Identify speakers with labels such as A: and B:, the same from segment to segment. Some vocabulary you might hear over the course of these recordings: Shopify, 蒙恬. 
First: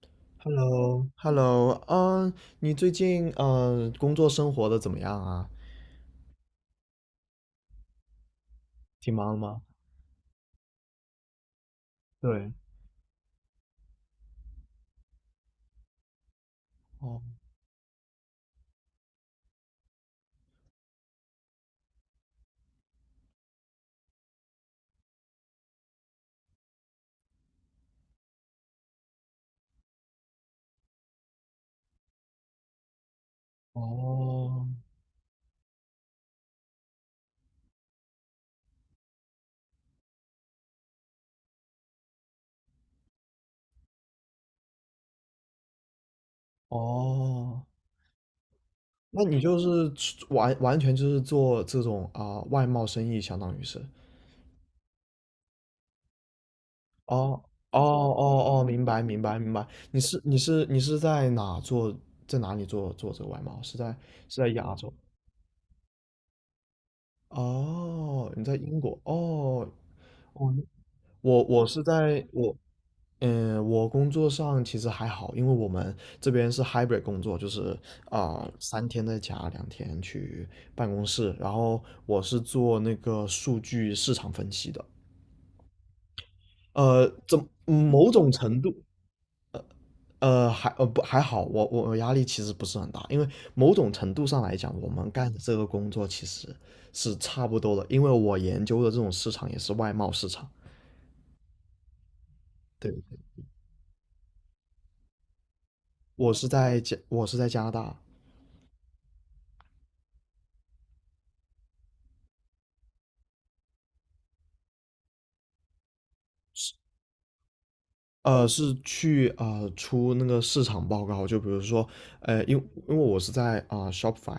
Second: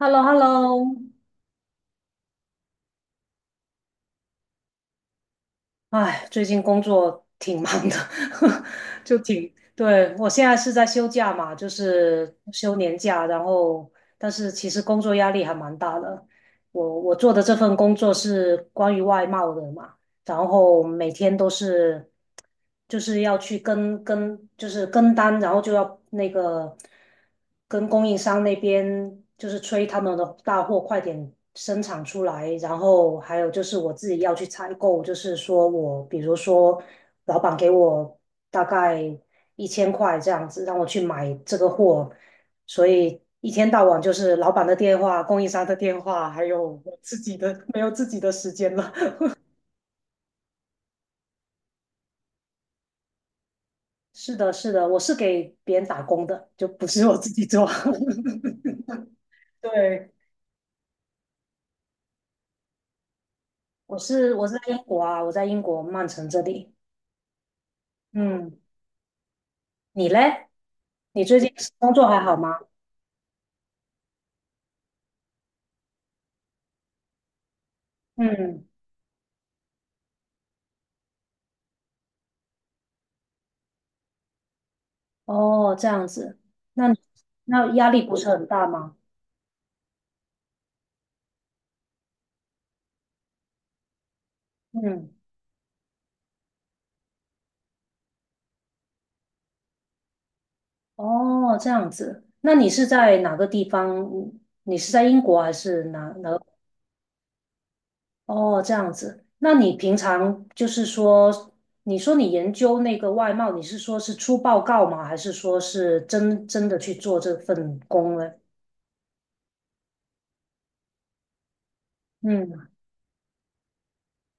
A: h e l l o h e l l o。
B: Hello，Hello，你最近工作生活的怎么样啊？
A: 哎，最近工作挺忙的，
B: 挺
A: 就
B: 忙的
A: 挺，
B: 吗？
A: 对，我现在是在休假嘛，就是
B: 对，
A: 休年假，然后但是其实工作压力还蛮大的。我做的
B: 哦
A: 这份工作是关于外贸的嘛，然后每天都是就是要去跟就是跟单，然后就要那个跟供应商那边就是催他们的大货快点生产出来，然后还有就是我自己要去
B: 哦
A: 采购，就是说我比如说老板给我大概一千块这样子，让我去买这个货，所以，一天到晚就是老板的电话、供应商的电话，还有我自己的，
B: 哦，
A: 没有自己的时间了。
B: 那你就是完全就是做这种外贸生意，相当于是。
A: 是的，是的，我是给别人打工的，就不是我自
B: 哦
A: 己做。
B: 哦哦哦，明白明白明白。你
A: 对，
B: 是你是你是在哪做，在哪里做这个外贸？是在
A: 我是
B: 是
A: 我
B: 在
A: 是在
B: 亚
A: 英
B: 洲？
A: 国啊，我在英国曼城这里。
B: 哦，你在
A: 嗯，
B: 英国？哦。
A: 你嘞？
B: 我
A: 你最
B: 我
A: 近
B: 我是
A: 工作还
B: 在
A: 好
B: 我
A: 吗？
B: 嗯，我工作上其实还好，因为我们这边是 hybrid 工作，就是
A: 嗯，
B: 3天在家，2天去办公室。然后我是做那个数据市场分析的，
A: 哦，这样子，那你
B: 呃，怎
A: 那压力
B: 某
A: 不是
B: 种
A: 很
B: 程
A: 大
B: 度，
A: 吗？
B: 呃还呃不还好，我压力其实不是很大，因为某种程度上来讲，我
A: 嗯，
B: 们干的这个工作其实是差不多的，因为我研究的这种市场也是外贸市场。
A: 哦，这样子，那你是
B: 对，
A: 在哪个地方？你是在英国还是哪？
B: 我是在加拿大。
A: 哦，这样子。那你平常就是说，你说你研究那个外贸，你是说是出报告吗？还是说是真真的去做这份工呢？
B: 是去出那个市场报告，就比如说，呃，因
A: 嗯
B: 因为我是在Shopify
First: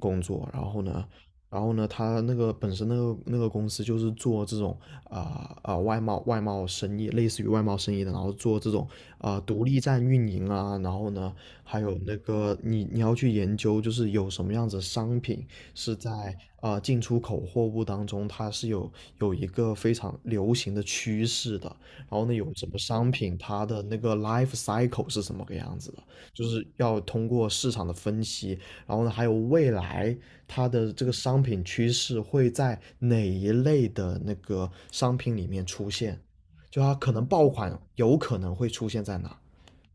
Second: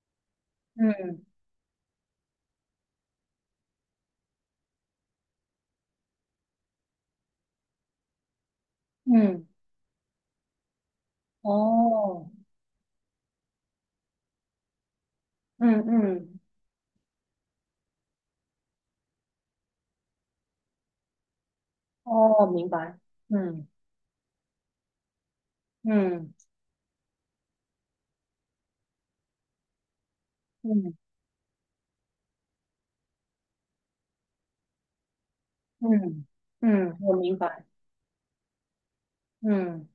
B: 工作，然后呢，
A: 嗯
B: 他那个本身那个公司就是做这种外贸生意，类似于外贸生意的，然后做这种
A: 嗯，
B: 独立站运营啊，然后呢，还有那
A: 哦，
B: 个你要去研究，就是有什么样子的商品
A: 嗯
B: 是在
A: 嗯，
B: 进出口货物当中，它是有一个非常流行的趋势的。然后呢，
A: 哦，
B: 有
A: 明
B: 什么
A: 白。
B: 商品，它
A: 嗯
B: 的那个 life cycle 是什么个样子的，
A: 嗯
B: 就是要通过市场的分析，然后呢，还有未来它的
A: 嗯
B: 这个商品趋势会在哪一类的那个商品里面出现，
A: 嗯
B: 就它
A: 嗯，
B: 可
A: 我
B: 能
A: 明
B: 爆
A: 白。
B: 款有可能会出现在哪？
A: 嗯，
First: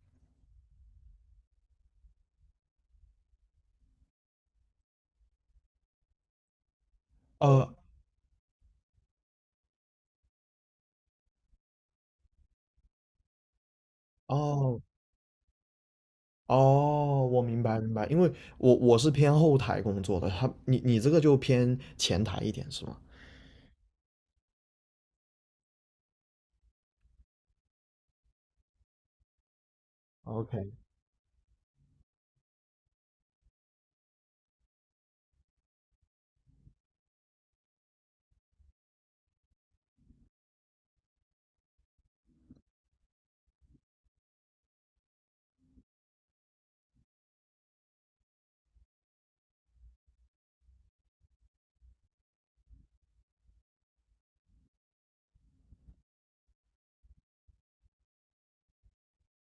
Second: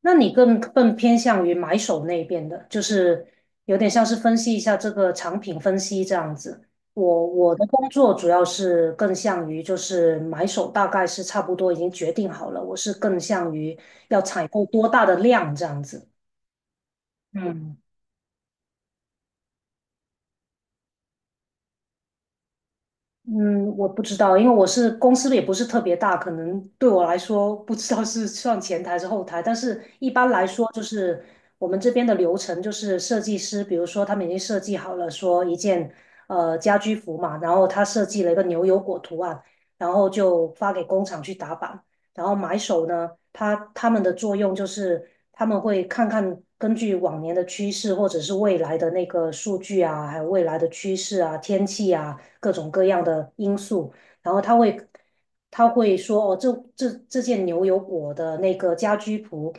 A: 那你更偏向于买手那边的，就是有点像是分析一下这个产品分析这样子。我的
B: 呃，
A: 工作主要是更向于就是买手，大概是差不多已经决定好了，我是更向于要采购
B: 哦
A: 多大的量这样子。
B: 哦，我明
A: 嗯
B: 白明白，因为我是偏后台工作的，你这个就偏前台一点是吗
A: 嗯，我不知道，因为我是公司也不是特别大，可能对我来说不知道是算前台还是后台，但是一般来说
B: ？OK，
A: 就是我们这边的流程就是设计师，比如说他们已经设计好了说一件家居服嘛，然后他设计了一个牛油果图案，然后就发给工厂去打版，然后买手呢，他们的作用就是他们会看看根据往年的趋势或者是未来的那个数据啊，还有未来的趋势啊、天气啊各种各样的因素，然后他会说哦，这件牛油果的那个家居服，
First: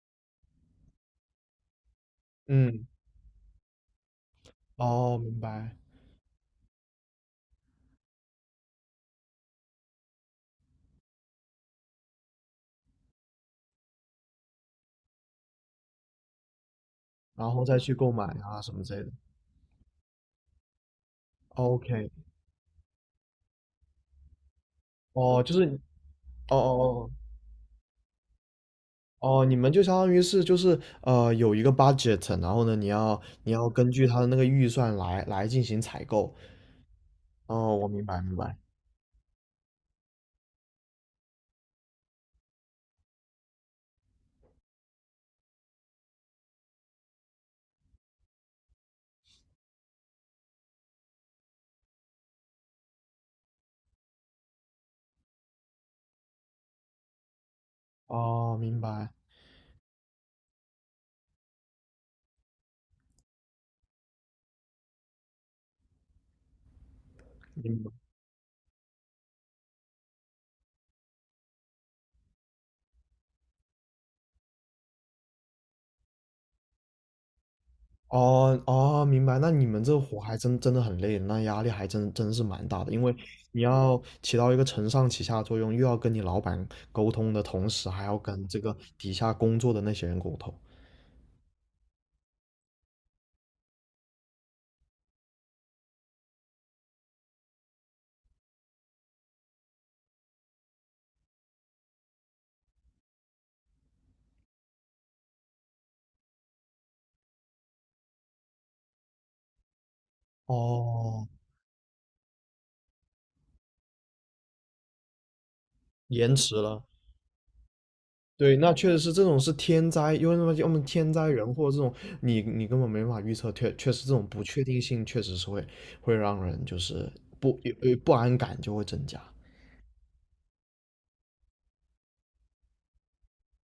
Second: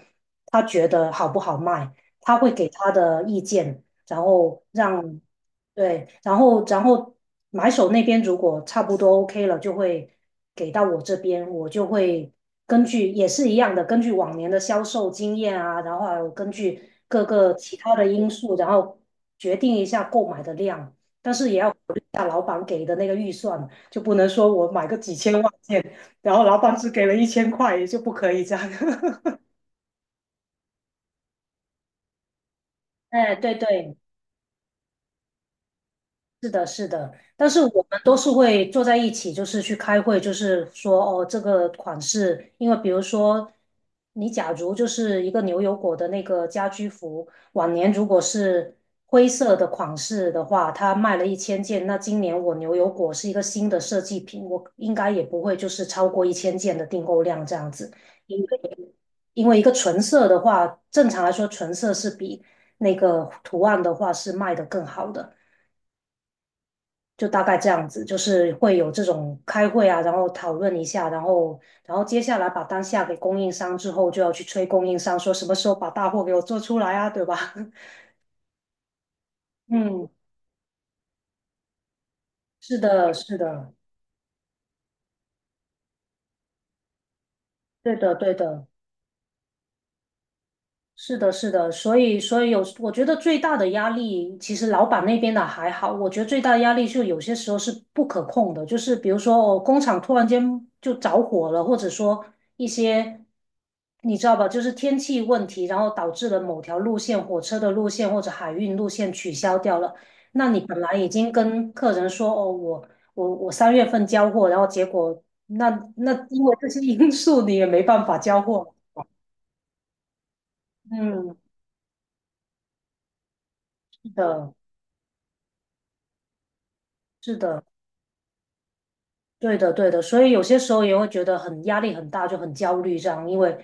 A: 他觉得好不好卖，他会给
B: 嗯，
A: 他的意见，然后
B: 哦，
A: 让
B: 明白。
A: 对，然后买手那边如果差不多 OK 了，就会给到我这边，我就会根据也是一样的，根据往年的销售经验啊，然后还有根据各
B: 然
A: 个
B: 后
A: 其
B: 再
A: 他
B: 去
A: 的
B: 购买
A: 因素，
B: 啊
A: 然
B: 什么之
A: 后
B: 类的。
A: 决定一下购买的量，但是也要考虑
B: OK，
A: 一下老板给的那个预算，就不能说我买个几千
B: 哦，
A: 万
B: 就是，
A: 件，然后
B: 哦
A: 老板只给
B: 哦
A: 了一千块，也就不可以这样。
B: 哦哦，你们就相当于是就是有一个 budget，然后呢你要
A: 哎，
B: 你
A: 对
B: 要根
A: 对，
B: 据他的那个预算来进行采购。
A: 是的，是的，但是
B: 哦，
A: 我
B: 我
A: 们
B: 明
A: 都
B: 白
A: 是
B: 明白。
A: 会坐在一起，就是去开会，就是说哦，这个款式，因为比如说，你假如就是一个牛油果的那个家居服，往年如果是灰色的款式的话，它卖了一千件，那今年我牛油果是一个新的设计品，我应该也不会就是超过一千件的订购量这样子，因
B: 哦，明
A: 为
B: 白
A: 因为一个纯色的话，正常来说纯色是比那个图案的话是卖的更好的。就大概这
B: 明
A: 样
B: 白。
A: 子，就是会有这种开会啊，然后讨论一下，然后接下来把单下给供应商之后，就要去催供应商说什么时候把大货给我做出来啊，对吧？
B: 哦哦，明白。那你 们这
A: 嗯，
B: 活还真真的很累，那压力还真真是蛮
A: 是
B: 大的，因
A: 的，
B: 为
A: 是
B: 你
A: 的，
B: 要起到一个承上启下的作用，又要跟你老板沟通的同时，
A: 对
B: 还
A: 的，
B: 要
A: 对
B: 跟这
A: 的。
B: 个底下工作的那些人沟通。
A: 是的，是的，所以，所以有，我觉得最大的压力，其实老板那边的还好，我觉得最大的压力就有些时候是不可控的，就是比如说，哦，工厂突然间就着火了，或者说一些，你知道吧，就是天气问题，然后导致了某条路线、火车的路线或者海运路线取消掉了，那你本来已
B: 哦，
A: 经跟客人说，哦，我3月份交货，然后结果那那
B: 延
A: 因
B: 迟
A: 为这些
B: 了。
A: 因素，你也没办法交
B: 对，那
A: 货，
B: 确实是这种是天灾，因为什么？要么天灾
A: 嗯，
B: 人祸这种，你根本没法预测，确实
A: 是
B: 这种不
A: 的，
B: 确定性确实是会让人就是
A: 是的。
B: 不安感就会增加。
A: 对的，对的，所以有些时候也会觉得很压力很大，就很焦虑这样，因为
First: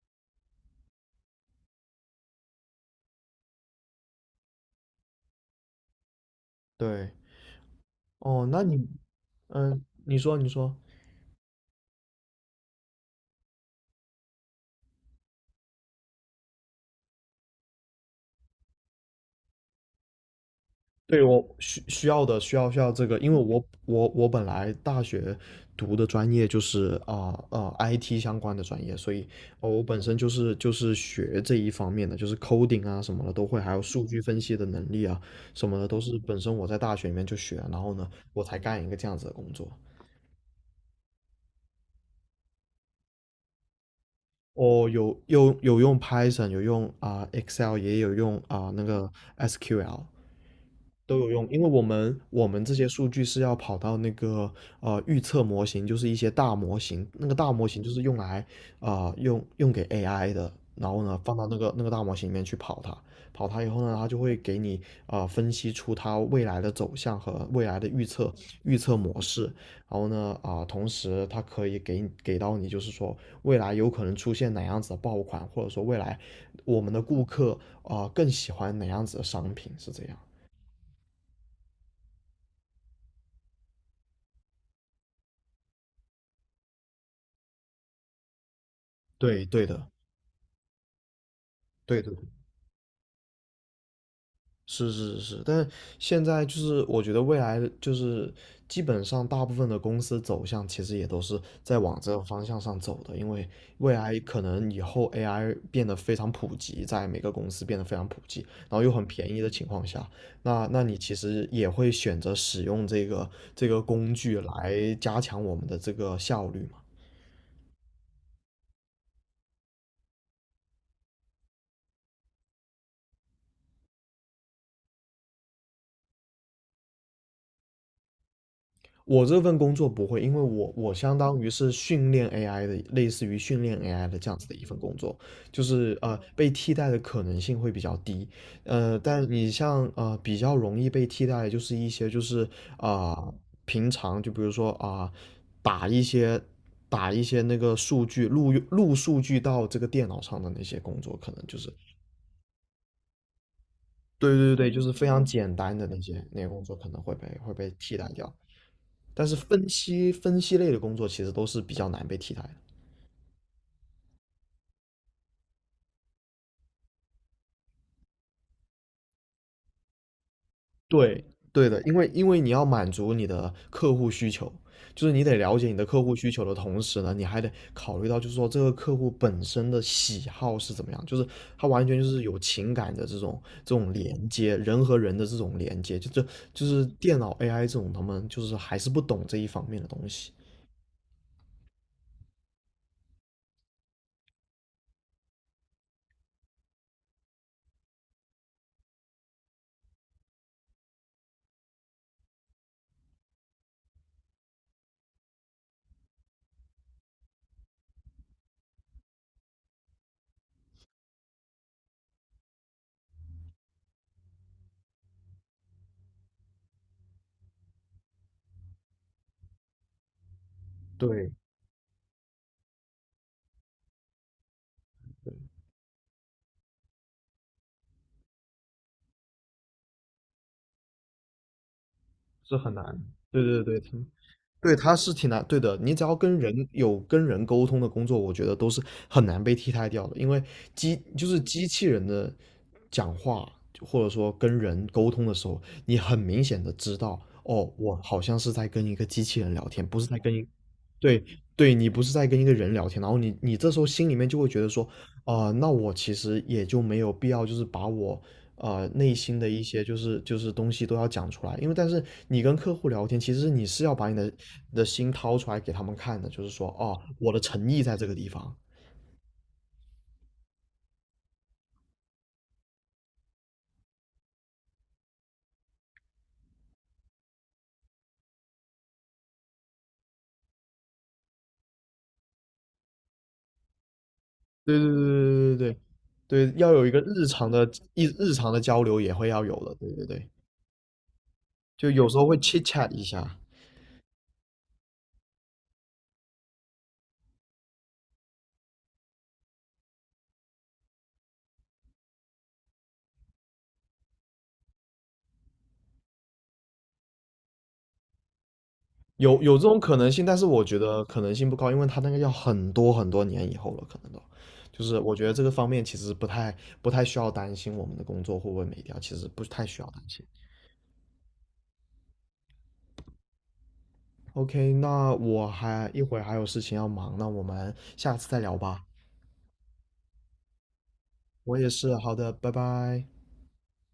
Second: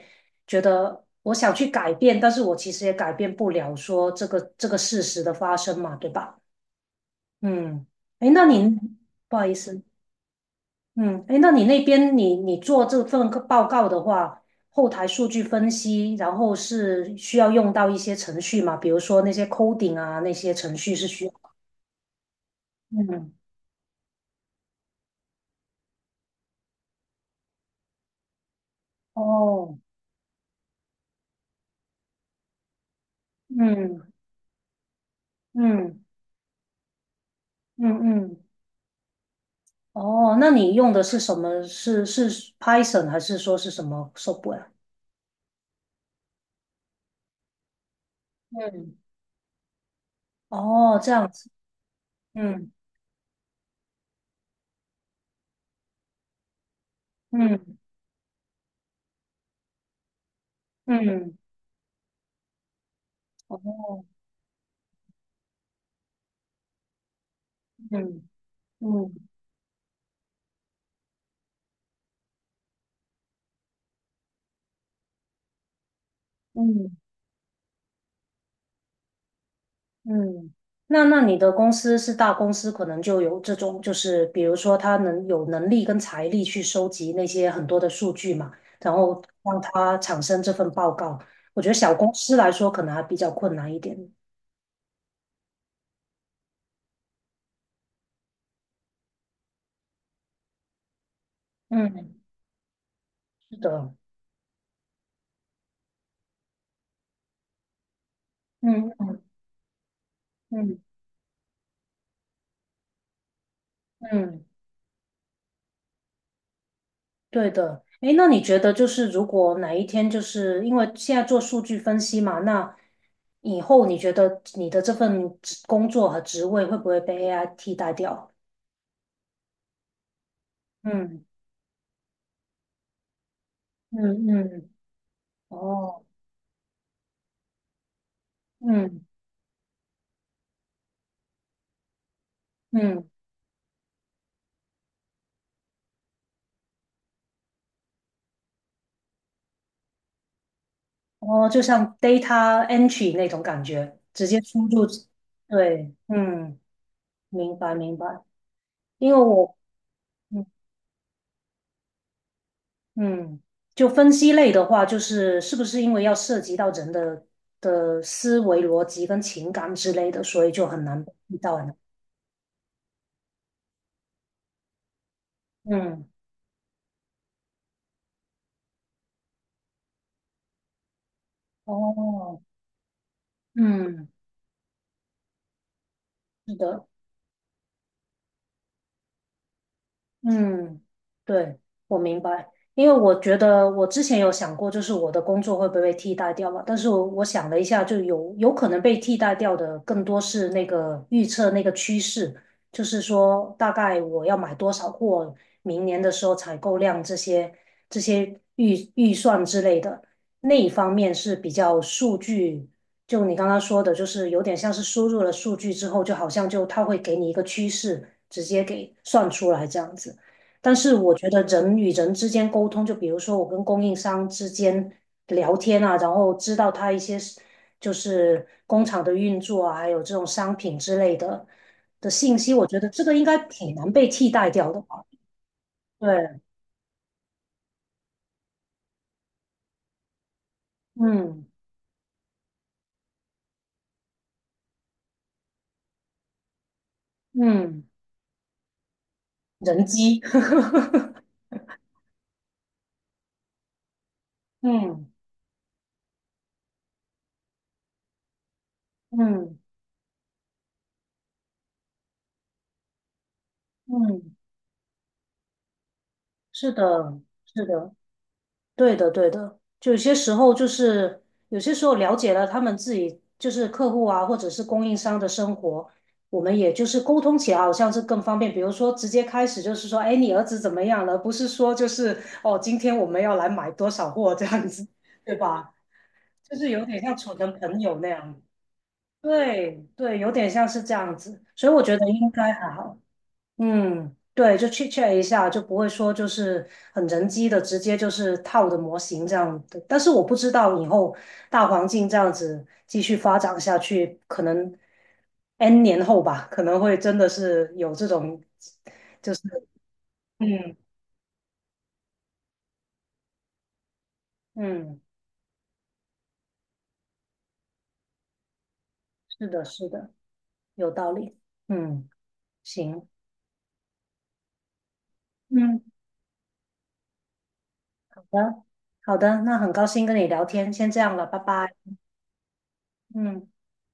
A: 觉得我想去改变，但是我其实也改变不了说这个事实的发生嘛，对吧？
B: 对，
A: 嗯，哎，那
B: 哦，
A: 你不好意思，
B: 你说你说。
A: 嗯，哎，那你那边你做这份报告的话，后台数据分析，然后是需要用到一些程序嘛，比如说那些 coding 啊，那些程序是
B: 对
A: 需要，
B: 我需需要的需要需要这个，因
A: 嗯，
B: 为我本来大学读的专业就是IT 相关的专业，所以，
A: 哦，
B: 我本身就是学这一方面的，就是 coding 啊什么的都会，还有数
A: 嗯
B: 据分析的能力啊什么的
A: 嗯
B: 都是本身我在大学里面就学，然
A: 嗯
B: 后呢
A: 嗯。嗯
B: 我才干一个这样子的工作。
A: 哦，那你用的是什么？是 Python 还是说是什么 software？
B: 我有用 Python，有用Excel，也有用那
A: 嗯，
B: 个 SQL。
A: 哦，这
B: 都
A: 样
B: 有用，
A: 子，
B: 因为我们
A: 嗯
B: 这些数据是要跑到那个预测模型，就是一些大模型，那个大模
A: 嗯
B: 型就是用来用给 AI 的，然后呢
A: 嗯，
B: 放到那个大模型里面去跑它，跑它以后呢，
A: 哦，
B: 它就会给你分析出它未来的走向和未来的预
A: 嗯
B: 测预测
A: 嗯
B: 模式，然后呢同时它可以给到你就是说未来有可能出现哪样子的爆款，或者说未来我们
A: 嗯
B: 的顾客更喜欢哪样子的商品，是这样。
A: 嗯，那你的公司是大公司，可能就有这种，就是比如说他能有能力跟财力去收集那些很多的数据嘛，然后
B: 对
A: 让
B: 对的，
A: 他产生这份报告。我觉得小
B: 对的，
A: 公司来说可能还比较困难一点。
B: 是是是是，但现在就是我觉得未来就是基本上大部分的公司走向其实也都是在往这
A: 嗯，
B: 个方向上走的，因为
A: 是的，
B: 未来可能以后 AI 变得非常普及，在每个公司变得非常普及，然后又
A: 嗯
B: 很便宜的情况下，那
A: 嗯
B: 你其实也会选择使用这个工具
A: 嗯。
B: 来加强我们的这个效率嘛。
A: 对的，诶，那你觉得就是如果哪一天就是因为现在做数据分析嘛，那以后你觉得你的这份职工作和职位会不会被 AI 替代掉？
B: 我这份工作不会，因为我相
A: 嗯
B: 当于是训练 AI 的，类似于训练 AI 的
A: 嗯
B: 这样子的一
A: 嗯，
B: 份工作，就是
A: 哦，
B: 被替代的可能性会比较低，
A: 嗯
B: 但你像比较容易被替代的就是一些就是
A: 嗯，
B: 啊、呃平常就比如说打一些打一些那个数据录数据到这个电脑上的那些工作，可能
A: 哦，
B: 就
A: 就
B: 是
A: 像 data entry 那种感觉，直
B: 对
A: 接
B: 对
A: 输
B: 对，就
A: 入，
B: 是非常简单的
A: 对，
B: 那些
A: 嗯，
B: 工作可能会被会
A: 明
B: 被
A: 白明
B: 替
A: 白，
B: 代掉。
A: 因为
B: 但是
A: 我。
B: 分析分
A: 嗯。
B: 析类的工作其实都是比较难被替代的。
A: 嗯，就分析类的话，就是是不是因为要涉及到人的思维逻辑跟情感之类的，所以就很难
B: 对，
A: 遇到
B: 对
A: 呢？
B: 的，因为你要满足你的客户需求，就是你得了解你的客
A: 嗯，
B: 户需求的同时呢，你还得考虑到就是说这个客户本身的喜好是怎么样，就是他完全就是有
A: 哦，
B: 情感的这种
A: 嗯，
B: 连接，人和人的这种连接，就这
A: 是
B: 就是
A: 的。
B: 电脑 AI 这种他们就是还是不懂这一方面的东西。
A: 嗯，对，我明白，因为我觉得我之前有想过，就是我的工作会不会被替代掉嘛？但是我想了一下，就有可能被替代掉的，更多是那个预测那个趋势，就是说大概我要买多少货，明年的时候采购量这些预算之类的那一方面是比较数据，就你刚刚说的，就是有点像是输入了数据之后，就好像就它会给你一个趋势，直接给算出来这样子。但是我觉
B: 对，
A: 得人与人之间沟通，就比如说我跟供应商之间
B: 对，
A: 聊天啊，然后知道他一些就是工厂的运作啊，还有这种商品之类的信息，
B: 是
A: 我
B: 很
A: 觉
B: 难。
A: 得这个应该
B: 对对
A: 挺
B: 对，
A: 难被替代掉
B: 对，
A: 的
B: 它
A: 吧？
B: 是挺难，对的。你只
A: 对，
B: 要跟人沟通的工作，我觉得都是很难被替代掉的，因为机就是
A: 嗯
B: 机器人的讲话，或者说跟人沟通的时候，你很明显的知道，哦，
A: 嗯，
B: 我好像是在跟一个机器人聊
A: 人
B: 天，不是在
A: 机，
B: 跟一，对对，你不是在跟一个人聊天，然后你这时候心里面就会觉得说，
A: 嗯
B: 那我其实也就没有必要，就是把我内心的
A: 嗯
B: 一些就是东西都要讲出来，因为但是你跟客户聊天，其实你是要把你的
A: 嗯，
B: 你的心掏出来给他们看的，就是说
A: 是
B: 哦，
A: 的，
B: 我的
A: 是
B: 诚意
A: 的。
B: 在这个地方。
A: 对的，对的，就有些时候就是有些时候了解了他们自己就是客户啊，或者是供应商的生活，我们也就是沟通起来好像是更方便。比如说直接开始就是说，哎，你儿子怎么样了？不是说就是哦，今天我们要来买多少货这样
B: 对对对
A: 子，对
B: 对
A: 吧？
B: 对对对，
A: 就是
B: 要
A: 有
B: 有一
A: 点
B: 个
A: 像
B: 日
A: 处
B: 常
A: 成
B: 的
A: 朋友
B: 一
A: 那
B: 日
A: 样。
B: 常的交流也会要有的，
A: 对
B: 对对
A: 对，
B: 对，
A: 有点像是这样子，所以我
B: 就
A: 觉得
B: 有时候
A: 应
B: 会
A: 该还
B: chat
A: 好。
B: 一下，
A: 嗯，对，就 chit chat 一下，就不会说就是很人机的，直接就是套的模型这样的。但是我不知道以后大环境这样子继续发展下去，可能 N 年后吧，可能会真的是有这种，
B: 有这种可能性，但是我
A: 嗯
B: 觉得可能性不高，因为他那个要很多很多年以后了，可能都。就
A: 嗯，
B: 是我觉得这个方面其实不太需要担心我们的工作会不会没掉，其实不
A: 是的，
B: 太需要
A: 是
B: 担
A: 的，
B: 心。
A: 有道理。嗯，行，
B: OK，那我
A: 嗯，
B: 还一会儿还有事情要忙，那我们下
A: 好
B: 次再
A: 的，
B: 聊吧。
A: 好的，那很高兴跟你聊天，先这样了，拜
B: 我也
A: 拜。
B: 是，好的，拜拜。
A: 嗯。